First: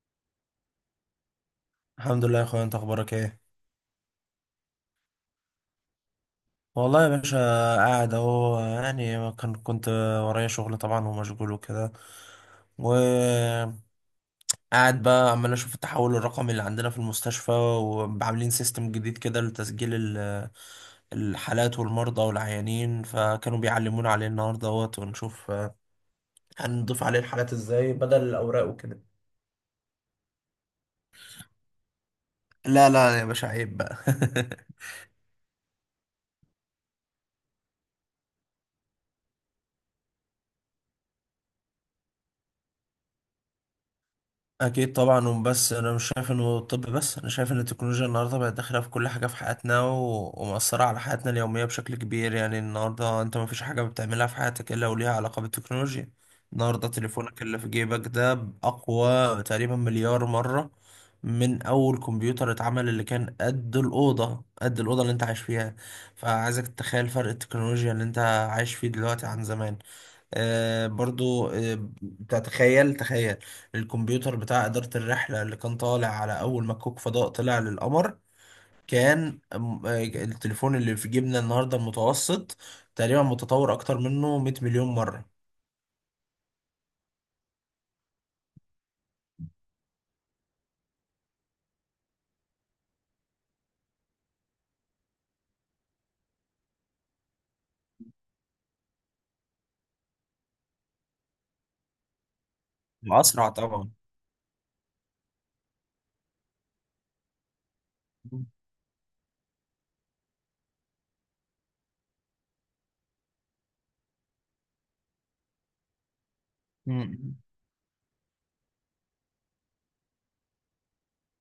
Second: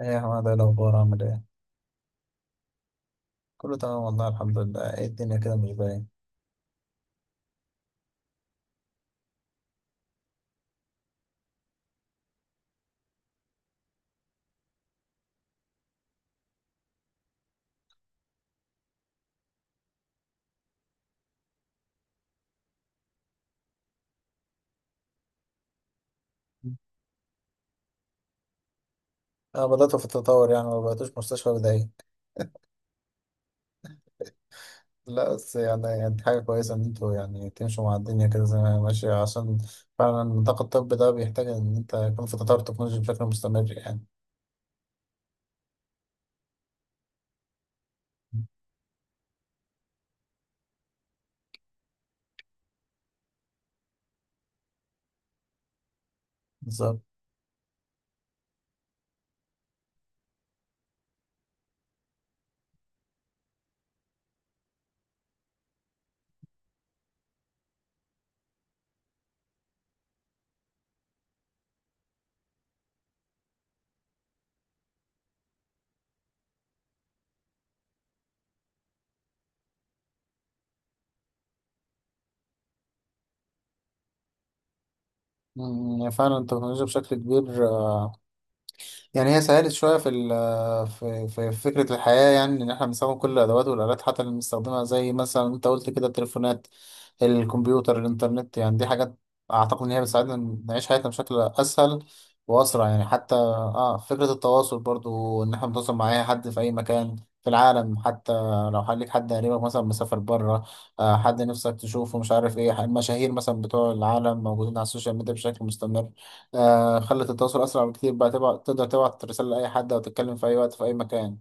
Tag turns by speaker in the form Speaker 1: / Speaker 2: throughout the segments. Speaker 1: ايه يا حماد، ايه الاخبار؟ عامل ايه؟
Speaker 2: الحمد لله يا اخويا، انت اخبارك ايه؟
Speaker 1: كله تمام والله، الحمد لله. ايه الدنيا كده مش باين.
Speaker 2: والله يا باشا. قاعد اهو، يعني كنت ورايا شغل طبعا ومشغول وكده وقاعد. بقى عمال اشوف التحول الرقمي اللي عندنا في المستشفى، وعاملين سيستم جديد كده لتسجيل الحالات والمرضى والعيانين، فكانوا بيعلمونا عليه النهارده اهوت ونشوف هنضيف عليه الحالات ازاي بدل الاوراق وكده.
Speaker 1: انا بدأت في التطور، يعني ما بقيتوش مستشفى بدائي.
Speaker 2: لا، لا يا باشا، عيب بقى.
Speaker 1: لا بس يعني، دي حاجة كويسة ان انتوا يعني تمشوا مع الدنيا كده زي ما هي ماشية، عشان فعلا النطاق الطبي ده بيحتاج ان انت يكون في تطور تكنولوجي بشكل مستمر يعني.
Speaker 2: اكيد طبعا. وبس انا مش شايف انه الطب بس، انا شايف ان التكنولوجيا النهارده بقت داخله في كل حاجه في حياتنا، ومأثره على حياتنا اليوميه بشكل كبير. يعني النهارده انت ما فيش حاجه بتعملها في حياتك الا وليها علاقه بالتكنولوجيا. النهارده
Speaker 1: بالظبط.
Speaker 2: تليفونك اللي في جيبك ده اقوى تقريبا مليار مره من اول كمبيوتر اتعمل، اللي كان قد الاوضه، قد الاوضه اللي انت عايش فيها. فعايزك تتخيل فرق التكنولوجيا اللي انت عايش فيه دلوقتي عن زمان. برضو، بتاع، تخيل تخيل الكمبيوتر بتاع إدارة الرحلة اللي كان طالع على أول ما كوك فضاء طلع للقمر. كان التليفون اللي في جيبنا النهاردة المتوسط تقريبا متطور أكتر منه 100 مليون مرة.
Speaker 1: فعلا التكنولوجيا بشكل كبير يعني هي سهلت شوية في ال في في في فكرة الحياة، يعني إن إحنا بنستخدم كل الأدوات والآلات، حتى اللي بنستخدمها زي مثلا أنت قلت كده: التليفونات، الكمبيوتر، الإنترنت. يعني دي حاجات أعتقد إن هي بتساعدنا نعيش حياتنا بشكل أسهل وأسرع، يعني حتى
Speaker 2: وأسرع طبعا.
Speaker 1: آه فكرة التواصل برضو إن إحنا نتواصل مع أي حد في أي مكان في العالم. حتى لو ليك حد قريبك مثلا مسافر بره، آه حد نفسك تشوفه، مش عارف إيه، المشاهير مثلا بتوع العالم موجودين على السوشيال ميديا بشكل مستمر. آه، خلت
Speaker 2: مم.
Speaker 1: التواصل أسرع بكتير، بقى تبعت، تقدر تبعت رسالة لأي حد أو تتكلم في أي وقت في أي مكان.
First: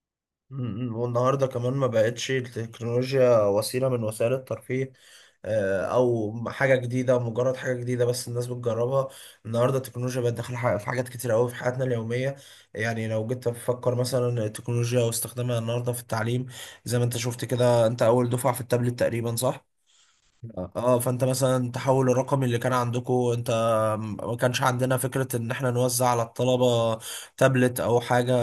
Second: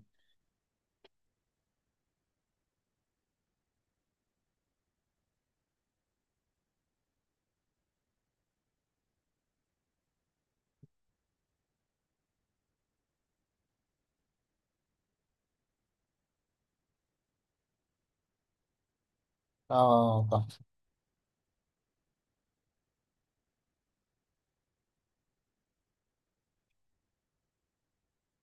Speaker 2: مم. والنهارده كمان ما بقتش التكنولوجيا وسيلة من وسائل الترفيه، او حاجة جديدة، مجرد حاجة جديدة بس الناس بتجربها. النهارده التكنولوجيا بقت داخلة في حاجات كتير قوي في حياتنا اليومية. يعني لو جيت تفكر مثلا التكنولوجيا واستخدامها النهارده في التعليم، زي ما انت شفت كده، انت اول دفعة في التابلت تقريبا، صح؟
Speaker 1: آه صح.
Speaker 2: آه. اه، فانت مثلا التحول الرقمي اللي كان عندكم انت، ما كانش عندنا فكرة ان احنا نوزع على الطلبة تابلت او حاجة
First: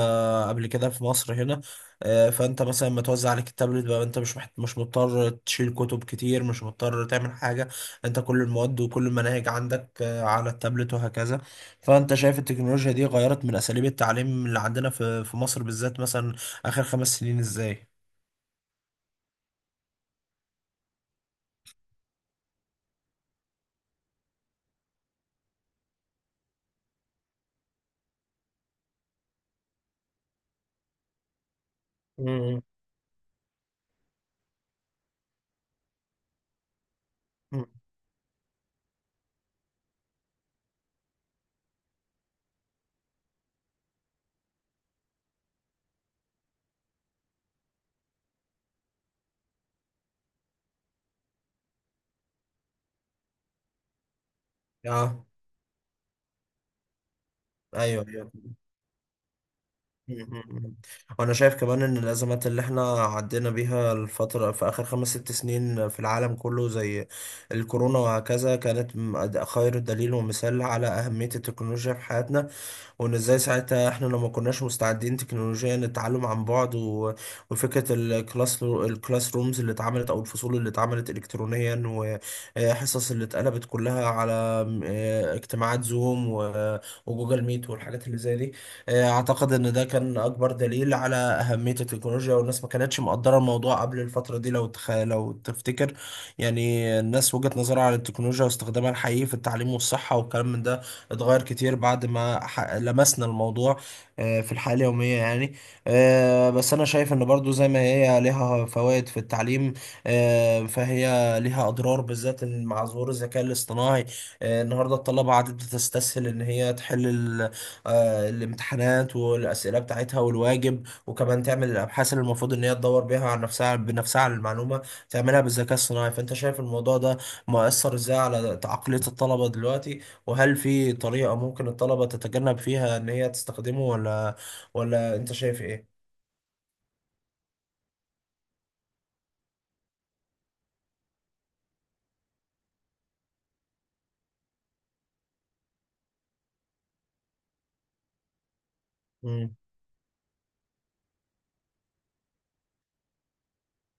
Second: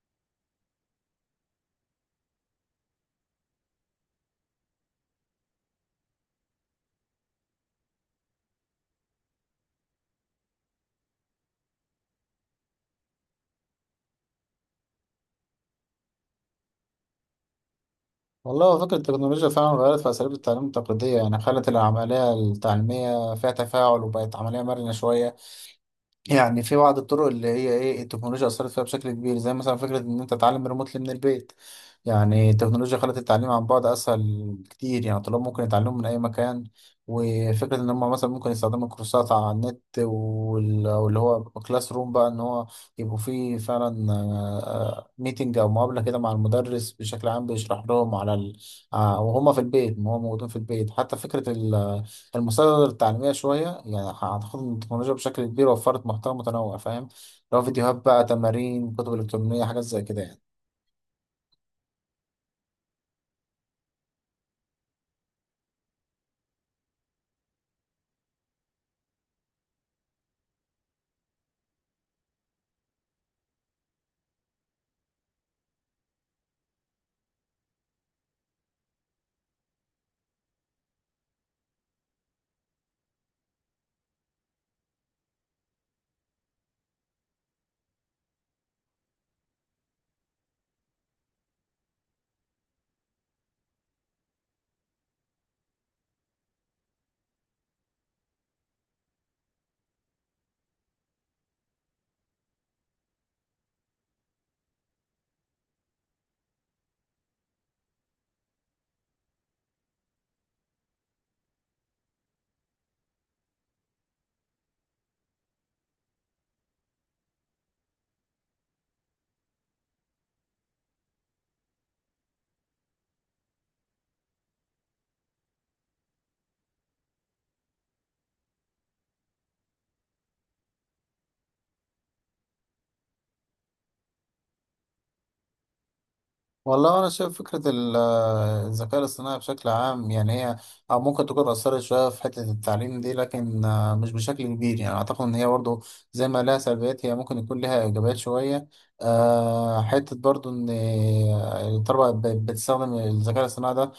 Speaker 2: قبل كده في مصر هنا. فانت مثلا لما توزع عليك التابلت بقى، انت مش مضطر تشيل كتب كتير، مش مضطر تعمل حاجة. انت كل المواد وكل المناهج عندك على التابلت وهكذا. فانت شايف التكنولوجيا دي غيرت من اساليب التعليم اللي عندنا في مصر بالذات، مثلا اخر 5 سنين، ازاي؟
Speaker 1: والله هو فكرة التكنولوجيا فعلا غيرت في أساليب التعليم التقليدية، يعني خلت العملية التعليمية فيها تفاعل وبقت عملية مرنة شوية. يعني في بعض الطرق اللي هي ايه التكنولوجيا اثرت فيها بشكل كبير، زي مثلا فكره ان انت تتعلم ريموتلي من البيت. يعني
Speaker 2: مم.
Speaker 1: التكنولوجيا خلت التعليم عن بعد اسهل كتير، يعني الطلاب ممكن يتعلموا من اي مكان.
Speaker 2: مم.
Speaker 1: وفكره ان هم مثلا ممكن يستخدموا الكورسات على النت واللي هو كلاس روم، بقى ان هو يبقوا فيه فعلا ميتنج او مقابله كده مع المدرس بشكل عام بيشرح لهم على آه، وهم في البيت، ما هم موجودين في البيت. حتى فكره المصادر التعليمية شوية، يعني أعتقد إن التكنولوجيا
Speaker 2: اه.
Speaker 1: بشكل كبير وفرت محتوى متنوع، فاهم؟ لو فيديوهات
Speaker 2: ايوه،
Speaker 1: بقى،
Speaker 2: ايوه.
Speaker 1: تمارين، كتب إلكترونية، حاجات زي كده يعني.
Speaker 2: مم. وانا شايف كمان ان الازمات اللي احنا عدينا بيها الفتره في اخر خمس ست سنين في العالم كله، زي الكورونا وهكذا، كانت خير دليل ومثال على اهميه التكنولوجيا في حياتنا، وان ازاي ساعتها احنا لو ما كناش مستعدين تكنولوجيا للتعلم عن بعد وفكرة الكلاس رومز اللي اتعملت او الفصول اللي اتعملت الكترونيا، وحصص اللي اتقلبت كلها على اجتماعات زوم و- وجوجل ميت والحاجات اللي زي دي. اعتقد ان ده كان اكبر دليل على اهمية التكنولوجيا، والناس ما كانتش مقدرة الموضوع قبل الفترة دي لو تفتكر. يعني الناس وجهة نظرها عن التكنولوجيا واستخدامها الحقيقي في التعليم والصحة والكلام من ده اتغير كتير بعد ما لمسنا الموضوع في الحياة اليومية يعني. بس أنا شايف إن برضو زي ما هي ليها فوائد في التعليم، فهي ليها أضرار، بالذات إن مع ظهور الذكاء الاصطناعي. النهاردة الطلبة عادت بتستسهل إن هي تحل الامتحانات والأسئلة بتاعتها والواجب، وكمان تعمل الأبحاث اللي المفروض إن هي تدور بيها على نفسها بنفسها على المعلومة، تعملها بالذكاء الصناعي. فأنت شايف الموضوع ده مؤثر إزاي على عقلية الطلبة دلوقتي، وهل في طريقة ممكن الطلبة تتجنب فيها إن هي تستخدمه، ولا أنت شايف إيه؟
Speaker 1: والله أنا شايف فكرة الذكاء الاصطناعي بشكل عام يعني هي أو ممكن تكون أثرت شوية في حتة التعليم دي، لكن آه، مش بشكل كبير. يعني أعتقد إن هي برضو زي ما لها سلبيات هي ممكن يكون لها إيجابيات شوية.
Speaker 2: مم.
Speaker 1: آه، حتة برضو إن الطلبة بقت بتستخدم الذكاء الاصطناعي ده،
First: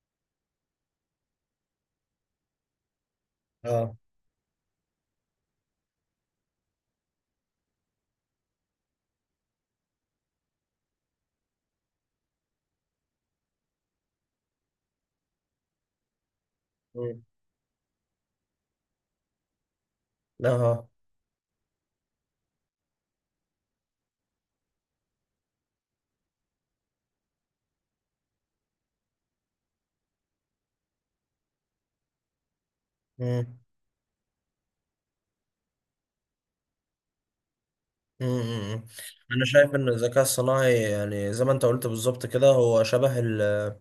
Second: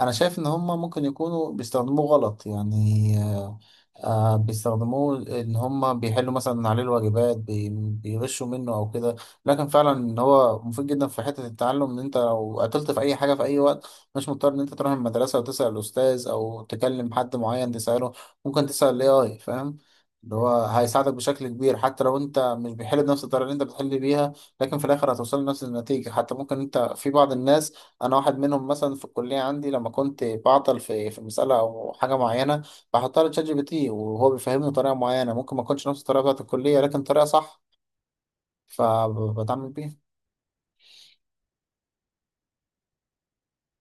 Speaker 1: انا شايف ان هم ممكن يكونوا بيستخدموه غلط.
Speaker 2: اه.
Speaker 1: بيستخدموه ان هم بيحلوا مثلا عليه الواجبات، بيغشوا منه او كده. لكن فعلا ان هو مفيد جدا في حتة التعلم، ان انت لو قتلت في اي حاجة في اي وقت مش مضطر ان انت تروح المدرسة وتسأل الاستاذ او تكلم
Speaker 2: مم.
Speaker 1: حد معين تسأله، ممكن تسأل الاي اي، فاهم؟ اللي
Speaker 2: لا.
Speaker 1: هو
Speaker 2: اه.
Speaker 1: هيساعدك بشكل كبير، حتى لو انت مش بيحل بنفس الطريقه اللي انت بتحل بيها، لكن في الاخر هتوصل لنفس النتيجه. حتى ممكن انت، في بعض الناس انا واحد منهم مثلا، في الكليه عندي لما كنت بعطل في مساله او حاجه معينه بحطها لتشات جي
Speaker 2: مم.
Speaker 1: بي تي وهو بيفهمني بطريقه معينه ممكن ما تكونش نفس الطريقه بتاعت الكليه، لكن طريقه صح
Speaker 2: امم. انا
Speaker 1: فبتعامل
Speaker 2: شايف ان
Speaker 1: بيها.
Speaker 2: الذكاء الصناعي، يعني زي ما انت قلت بالظبط كده، هو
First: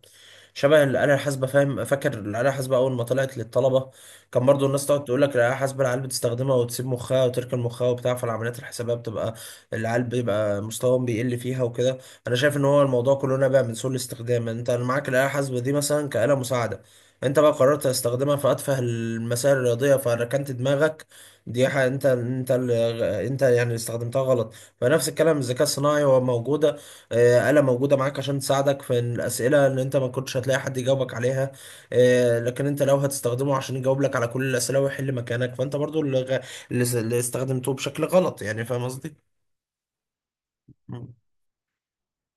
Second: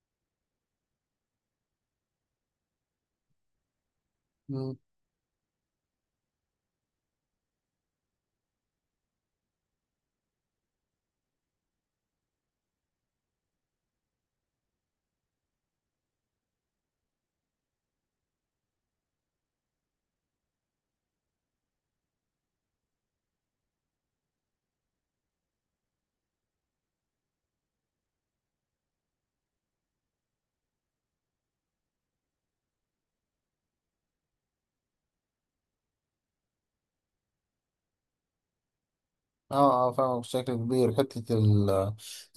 Speaker 2: شبه الآلة الحاسبة. فاهم؟ فاكر الآلة الحاسبة أول ما طلعت للطلبة، كان برضو
Speaker 1: مم.
Speaker 2: الناس تقعد تقول لك الآلة الحاسبة العيال بتستخدمها وتسيب مخها وتركن مخها وبتاع، فالعمليات الحسابية بتبقى العيال بيبقى مستواهم بيقل فيها وكده. أنا شايف إن هو الموضوع كله نابع من سوء الاستخدام. يعني أنت معاك الآلة الحاسبة دي مثلا كآلة مساعدة، أنت بقى قررت تستخدمها في أتفه المسائل الرياضية فركنت دماغك. دي حاجة انت يعني اللي استخدمتها غلط. فنفس الكلام الذكاء الصناعي هو موجودة، آلة موجودة معاك عشان تساعدك في الأسئلة اللي انت ما كنتش هتلاقي حد يجاوبك عليها، لكن انت لو هتستخدمه عشان يجاوب لك على كل الأسئلة ويحل مكانك، فانت برضو اللي غ- اللي س- اللي استخدمته بشكل غلط. يعني فاهم قصدي؟
Speaker 1: اه اه، فاهم بشكل كبير
Speaker 2: مم.
Speaker 1: حته ال-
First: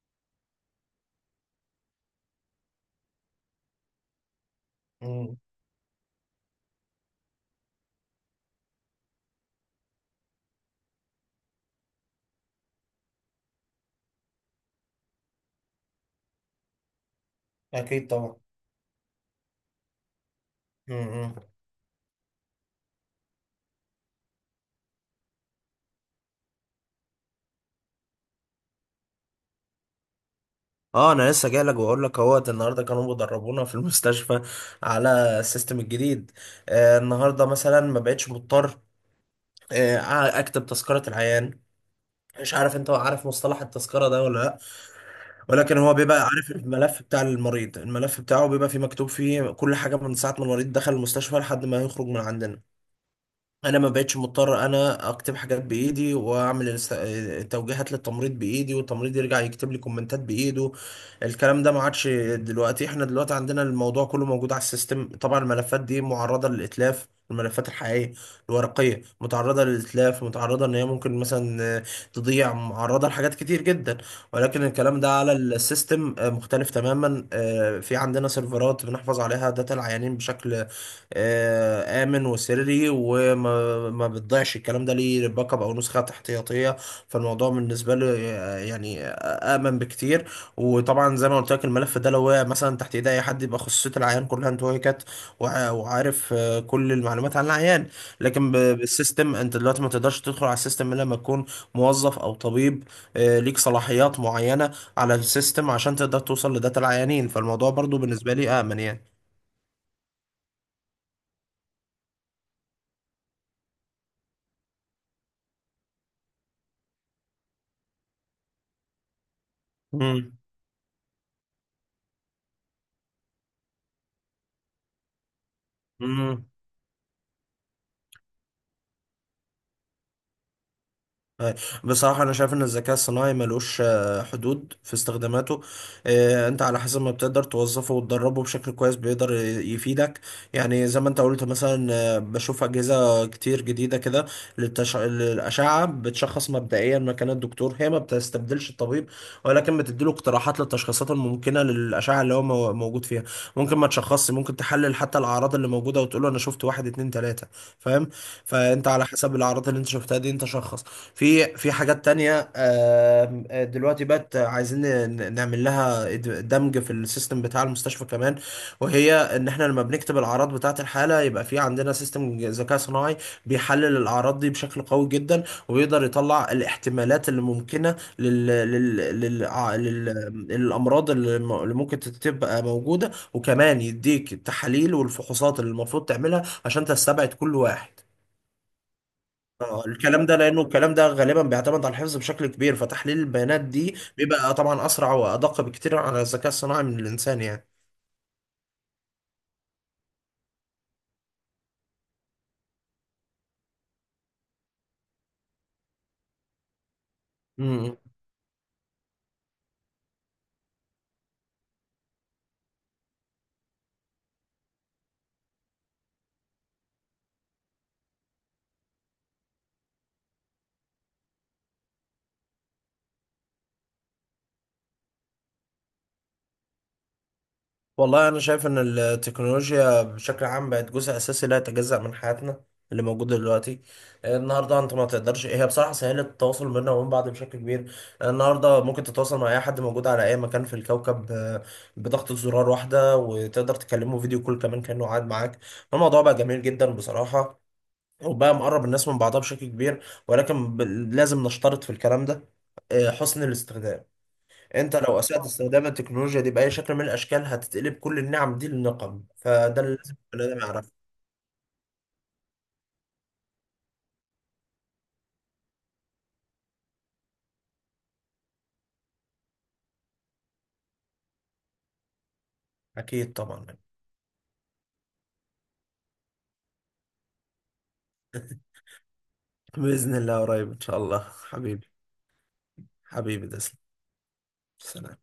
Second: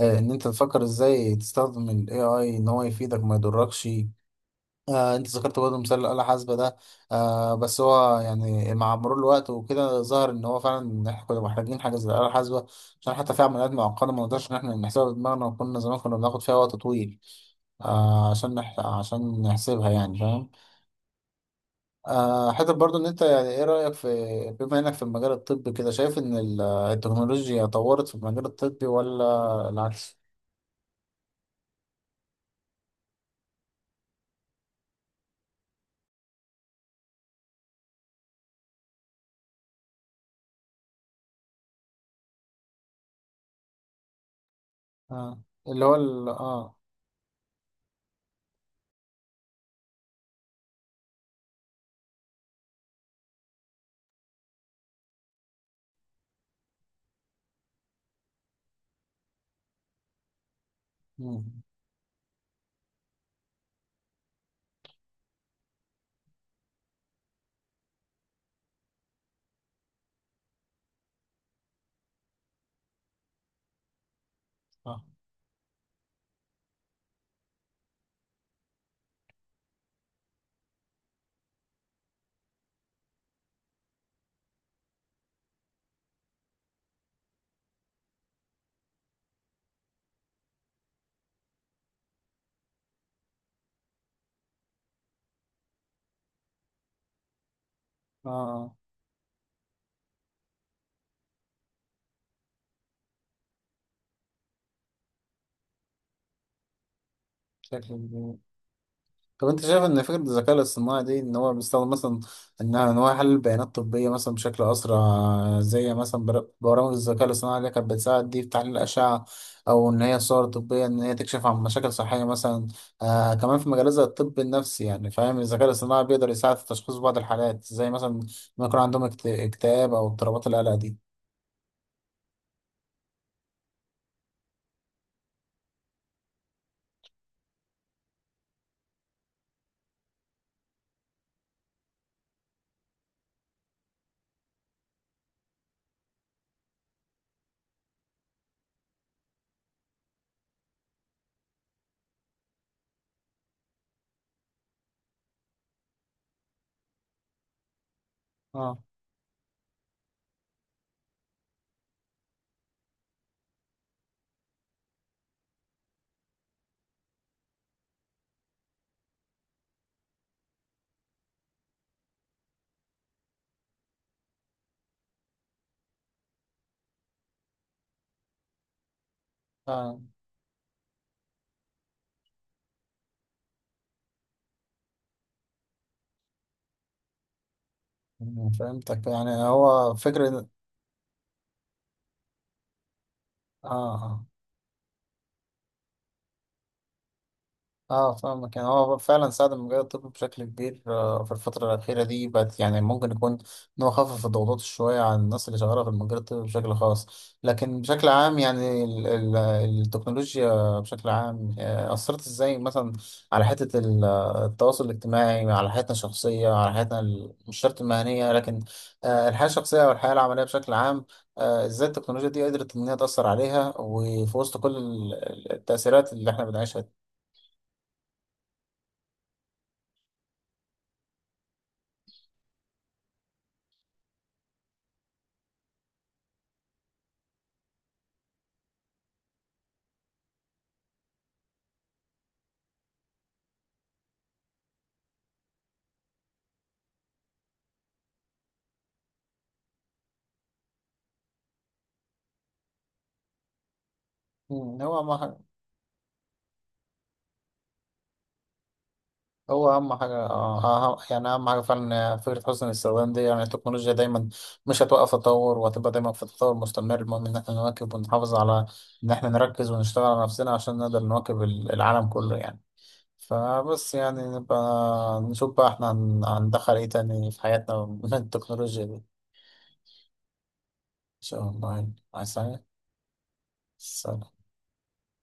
Speaker 1: آه، ان انت تفكر ازاي تستخدم الاي اي ان هو يفيدك ما يضركش. آه انت
Speaker 2: مم.
Speaker 1: ذكرت برضه مثال الآلة الحاسبة ده، آه بس هو يعني مع مرور الوقت وكده ظهر ان هو فعلا إن احنا كنا محتاجين حاجة زي الآلة الحاسبة، عشان حتى في عمليات معقدة ما نقدرش ان احنا نحسبها بدماغنا، وكنا زمان كنا بناخد فيها وقت طويل،
Speaker 2: اكيد
Speaker 1: آه
Speaker 2: طبعا.
Speaker 1: عشان نحسبها يعني، فاهم؟
Speaker 2: مم.
Speaker 1: آه حتى برضه ان انت، يعني ايه رأيك في، بما انك في المجال الطبي كده، شايف ان التكنولوجيا طورت في المجال الطبي ولا العكس؟
Speaker 2: اه، انا لسه جاي لك واقول لك اهوت، النهارده كانوا بيدربونا في المستشفى على السيستم الجديد. النهارده مثلا ما بقتش مضطر اكتب تذكرة العيان. مش عارف انت عارف مصطلح التذكرة ده ولا لا؟
Speaker 1: آه.
Speaker 2: ولكن
Speaker 1: اللي هو
Speaker 2: هو بيبقى
Speaker 1: ال
Speaker 2: عارف
Speaker 1: اه.
Speaker 2: الملف بتاع المريض، الملف بتاعه بيبقى فيه مكتوب فيه كل حاجة من ساعة ما المريض دخل المستشفى لحد ما يخرج من عندنا. انا ما بقتش مضطر انا اكتب حاجات بايدي واعمل التوجيهات للتمريض بايدي، والتمريض يرجع يكتب لي كومنتات بايده.
Speaker 1: مم.
Speaker 2: الكلام ده ما عادش. دلوقتي احنا دلوقتي عندنا الموضوع كله موجود على السيستم. طبعا الملفات دي معرضة للاتلاف، الملفات الحقيقية الورقية متعرضة للإتلاف، متعرضة إن هي ممكن مثلا تضيع، معرضة لحاجات كتير جدا. ولكن الكلام
Speaker 1: اه
Speaker 2: ده على السيستم مختلف تماما. في عندنا سيرفرات بنحفظ عليها داتا العيانين بشكل آمن وسري، وما ما بتضيعش، الكلام ده ليه باك اب أو نسخة احتياطية. فالموضوع بالنسبة له يعني آمن بكتير. وطبعا زي ما قلت لك، الملف ده لو وقع مثلا تحت إيد أي حد يبقى خصوصية العيان كلها انتهكت، وعارف كل المعلومات عن العيان.
Speaker 1: اه.
Speaker 2: لكن
Speaker 1: آه.
Speaker 2: بالسيستم أنت دلوقتي ما تقدرش تدخل على السيستم إلا لما تكون موظف أو طبيب، ليك صلاحيات معينة على السيستم عشان تقدر توصل لداتا العيانين. فالموضوع برضو بالنسبة
Speaker 1: شكل،
Speaker 2: لي آمن يعني.
Speaker 1: طب انت شايف ان فكرة الذكاء الاصطناعي دي ان هو بيستخدم مثلا، انها ان هو يحلل بيانات طبية مثلا بشكل اسرع، زي مثلا برامج الذكاء الاصطناعي اللي كانت بتساعد دي في تحليل الاشعة، او ان هي
Speaker 2: مم.
Speaker 1: صور طبية ان هي تكشف عن مشاكل صحية مثلا. آه كمان في مجال زي الطب النفسي، يعني فاهم الذكاء الاصطناعي بيقدر
Speaker 2: مم.
Speaker 1: يساعد في تشخيص بعض الحالات، زي مثلا ما يكون عندهم اكتئاب او اضطرابات القلق دي.
Speaker 2: أي. بصراحة أنا شايف إن الذكاء الصناعي ملوش حدود في استخداماته. أنت على حسب ما بتقدر توظفه وتدربه بشكل كويس، بيقدر يفيدك. يعني زي ما أنت قلت مثلا، بشوف أجهزة كتير جديدة كده للأشعة بتشخص مبدئيا مكان الدكتور. هي ما بتستبدلش الطبيب، ولكن بتديله اقتراحات للتشخيصات الممكنة للأشعة اللي هو موجود فيها. ممكن ما تشخصش، ممكن تحلل حتى الأعراض اللي موجودة وتقوله أنا شفت واحد، اتنين، تلاتة، فاهم.
Speaker 1: اه
Speaker 2: فأنت على حسب الأعراض اللي أنت شفتها دي أنت شخص. في حاجات تانية، دلوقتي بقت عايزين نعمل لها دمج في السيستم بتاع المستشفى كمان. وهي ان احنا لما بنكتب الاعراض بتاعة الحالة، يبقى في عندنا سيستم ذكاء صناعي بيحلل الاعراض دي بشكل قوي جدا، وبيقدر يطلع الاحتمالات اللي ممكنة
Speaker 1: اه،
Speaker 2: لل... للامراض اللي اللي ممكن تبقى موجودة، وكمان يديك التحاليل والفحوصات اللي المفروض تعملها عشان تستبعد كل واحد.
Speaker 1: فهمتك. يعني هو
Speaker 2: الكلام ده
Speaker 1: فكرة،
Speaker 2: لانه الكلام ده غالبا بيعتمد على الحفظ بشكل كبير، فتحليل البيانات
Speaker 1: اه.
Speaker 2: دي
Speaker 1: آه.
Speaker 2: بيبقى طبعا اسرع وادق بكتير على الذكاء الصناعي من الانسان يعني.
Speaker 1: اه فاهمك، يعني هو فعلا ساعد المجال الطبي بشكل كبير، آه، في الفترة الأخيرة دي بقت يعني ممكن يكون إن هو خفف الضغوطات شوية عن الناس اللي شغالة في المجال الطبي بشكل خاص. لكن
Speaker 2: امم
Speaker 1: بشكل عام يعني التكنولوجيا بشكل عام آه، أثرت إزاي مثلا على حتة التواصل الاجتماعي، على حياتنا الشخصية، على حياتنا مش شرط المهنية، لكن آه، الحياة الشخصية والحياة العملية بشكل عام، آه، إزاي التكنولوجيا دي قدرت إن هي تأثر عليها، وفي وسط كل التأثيرات اللي إحنا بنعيشها.
Speaker 2: والله انا شايف ان التكنولوجيا بشكل عام بقت جزء اساسي لا يتجزأ من حياتنا اللي موجود دلوقتي. النهارده انت ما تقدرش، هي بصراحه سهلت التواصل بينا وبين بعض بشكل كبير. النهارده ممكن تتواصل مع اي حد موجود على اي مكان في الكوكب بضغطة زرار واحده، وتقدر تكلمه فيديو كول كمان كانه قاعد معاك. الموضوع بقى جميل جدا بصراحه، وبقى مقرب الناس من بعضها بشكل كبير، ولكن لازم نشترط في الكلام ده حسن الاستخدام.
Speaker 1: مم،
Speaker 2: انت
Speaker 1: هو أهم
Speaker 2: لو اسأت
Speaker 1: حاجة.
Speaker 2: طبعا استخدام التكنولوجيا دي بأي شكل من الاشكال، هتتقلب كل النعم دي للنقم،
Speaker 1: هو
Speaker 2: فده
Speaker 1: أهم
Speaker 2: اللي
Speaker 1: حاجة
Speaker 2: لازم البني آدم يعرفه.
Speaker 1: آه، يعني أهم حاجة فعلا فكرة حسن الاستخدام دي، يعني التكنولوجيا دايما مش هتوقف تطور، وهتبقى دايما في تطور مستمر، المهم إن احنا نواكب ونحافظ على إن احنا نركز ونشتغل على نفسنا عشان نقدر نواكب العالم كله يعني.
Speaker 2: اكيد طبعا.
Speaker 1: فبس يعني نبقى نشوف بقى احنا هندخل ايه تاني في حياتنا من التكنولوجيا دي. إن
Speaker 2: بإذن الله قريب، إن شاء الله.
Speaker 1: شاء الله
Speaker 2: حبيبي،
Speaker 1: يعني. عايز حاجة؟
Speaker 2: حبيبي تسلم.
Speaker 1: سلام.
Speaker 2: سلام.